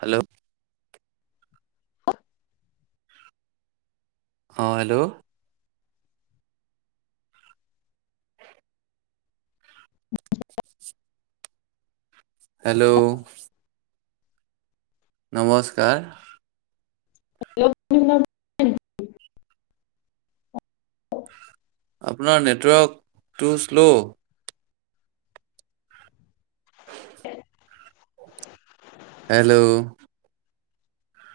Hello অ hello hello. নমস্কাৰ। [unintelligible] আপোনাৰ নেটৱৰ্কটো শ্ল'। [unintelligible] হেল্ল'।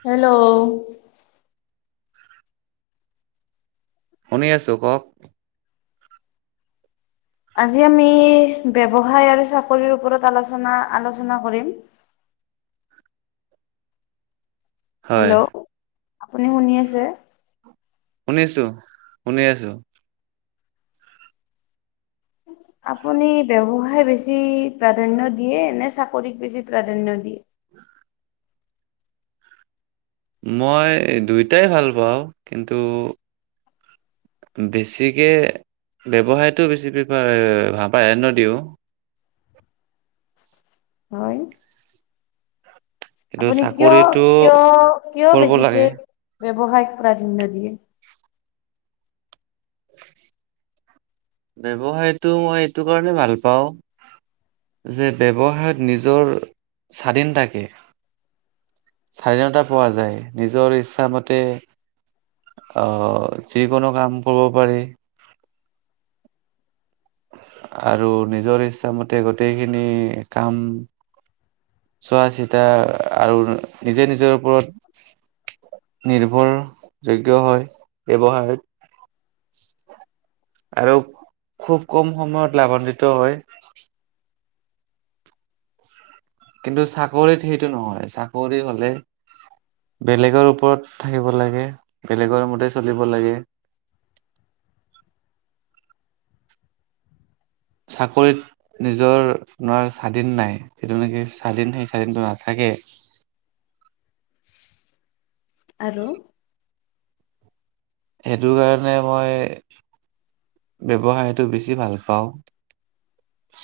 হেল্ল'। শুনি আছোঁ, কওঁক। আজি আমি ব্যৱসায় আৰু চাকৰিৰ ওপৰত আলোচনা, আলোচনা কৰিম। [inaudible] হয় হেল্ল', আপুনি শুনি আছে? শুনিছোঁ, শুনি আছোঁ। আপুনি ব্যৱসায় বেছি প্ৰাধান্য দিয়ে নে চাকৰিক বেছি প্ৰাধান্য দিয়ে? [inaudible] মই দুয়োটাই ভাল পাওঁ। কিন্তু বেছিকে ব্যৱসায়টো বেছি প্ৰিফাৰ এ প্ৰাধান্য দিওঁ। হয়। কিন্তু আপুনি কিয়, চাকৰিটো কিয়, কিয় কৰিব বেছিকে লাগে ব্যৱসায়ক প্ৰাধান্য দিয়ে? [inaudible] ব্যৱসায়টো মই এইটো কাৰণে ভাল পাওঁ যে ব্যৱসায়ত নিজৰ স্বাধীন থাকে। স্বাধীনতা পোৱা যায়। নিজৰ ইচ্ছামতে অ', যিকোনো কাম কৰিব পাৰি। আৰু নিজৰ ইচ্ছামতে গোটেইখিনি কাম চোৱা-চিতা আৰু নিজে নিজৰ ওপৰত নিৰ্ভৰযোগ্য হয় ব্যৱসায়ত। আৰু খুব কম সময়ত লাভাম্বিত হয়। কিন্তু চাকৰিত সেইটো নহয়। চাকৰি হ'লে বেলেগৰ ওপৰত থাকিব লাগে, বেলেগৰ মতে চলিব লাগে। [inaudible] চাকৰিত নিজৰ নোৱাৰ স্বাধীন নাই, যিটো নেকি স্বাধীন সেই স্বাধীনটো নাথাকে। এ আৰু সেইটো কাৰণে মই ব্যৱসায়টো বেছি ভাল পাওঁ।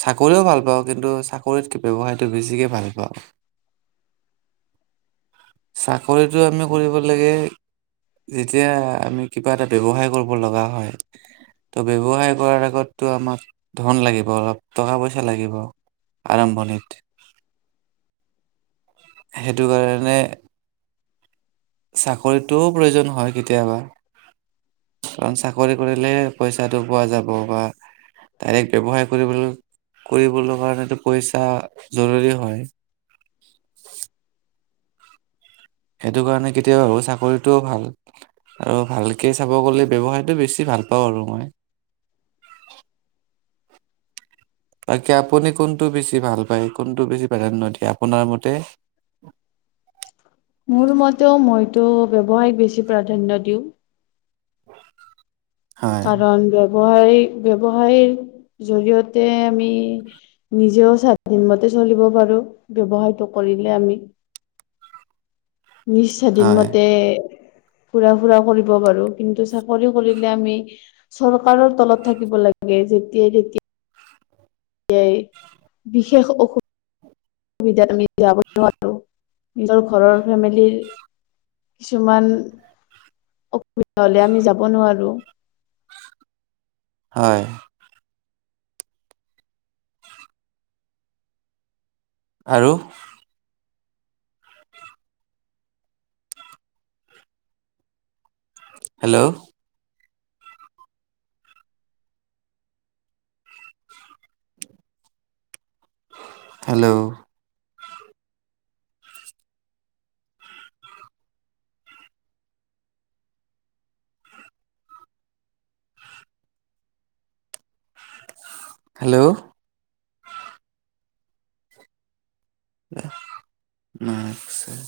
চাকৰিও ভাল পাওঁ, কিন্তু চাকৰিতকে ব্যৱসায়টো বেছিকে ভাল পাওঁ। চাকৰিটো আমি কৰিব লাগে। যেতিয়া আমি কিবা এটা ব্যৱসায় কৰিব লগা হয়। ত' ব্যৱসায় কৰাৰ আগতটো আমাক ধন লাগিব অলপ, টকা-পইচা লাগিব আৰম্ভণিত, সেইটো কাৰণে চাকৰিটোও প্ৰয়োজন হয় কেতিয়াবা। কাৰণ চাকৰি কৰিলে পইচাটো পোৱা যাব বা ডাইৰেক্ট ব্যৱসায় কৰিবলৈও কৰিবলৈ কাৰণেটো পইচা জৰুৰী হয়। সেইটো কাৰণে কেতিয়াবা ভাবোঁ চাকৰিটোও ভাল। আৰু ভালকে চাব গ'লে ব্যৱসায়টো বেছি ভাল পাওঁ আৰু মই। [inaudible] তাকে আপুনি কোনটো বেছি ভাল পায়? কোনটো বেছি প্ৰাধান্য দিয়ে? আপোনাৰ মতে? [inaudible] মোৰ মতেও মইতো ব্যৱসায় বেছি প্ৰাধান্য দিওঁ হয় কাৰণ ব্যৱসায় ব্যৱসায়ীৰ জৰিয়তে আমি নিজেও স্বাধীনমতে [unintelligible] পাৰো ব্যৱসায়টো কৰিলে আমি [inaudible] নিশ স্বাধীন হয় মতে ফুৰা ফুৰা কৰিব পাৰো কিন্তু চাকৰি কৰিলে আমি চৰকাৰৰ তলত থাকিব লাগে যেতিয়াই তেতিয়াই [unintelligible] বিশেষ অসু বিধাত আমি যাব নোৱাৰো নিজৰ ঘৰৰ ফেমিলিৰ কিছুমান [unintelligible] [unintelligible] আমি যাব নোৱাৰো হয় আৰু হেল্ল' হেল্ল' হেল্ল' [inaudible]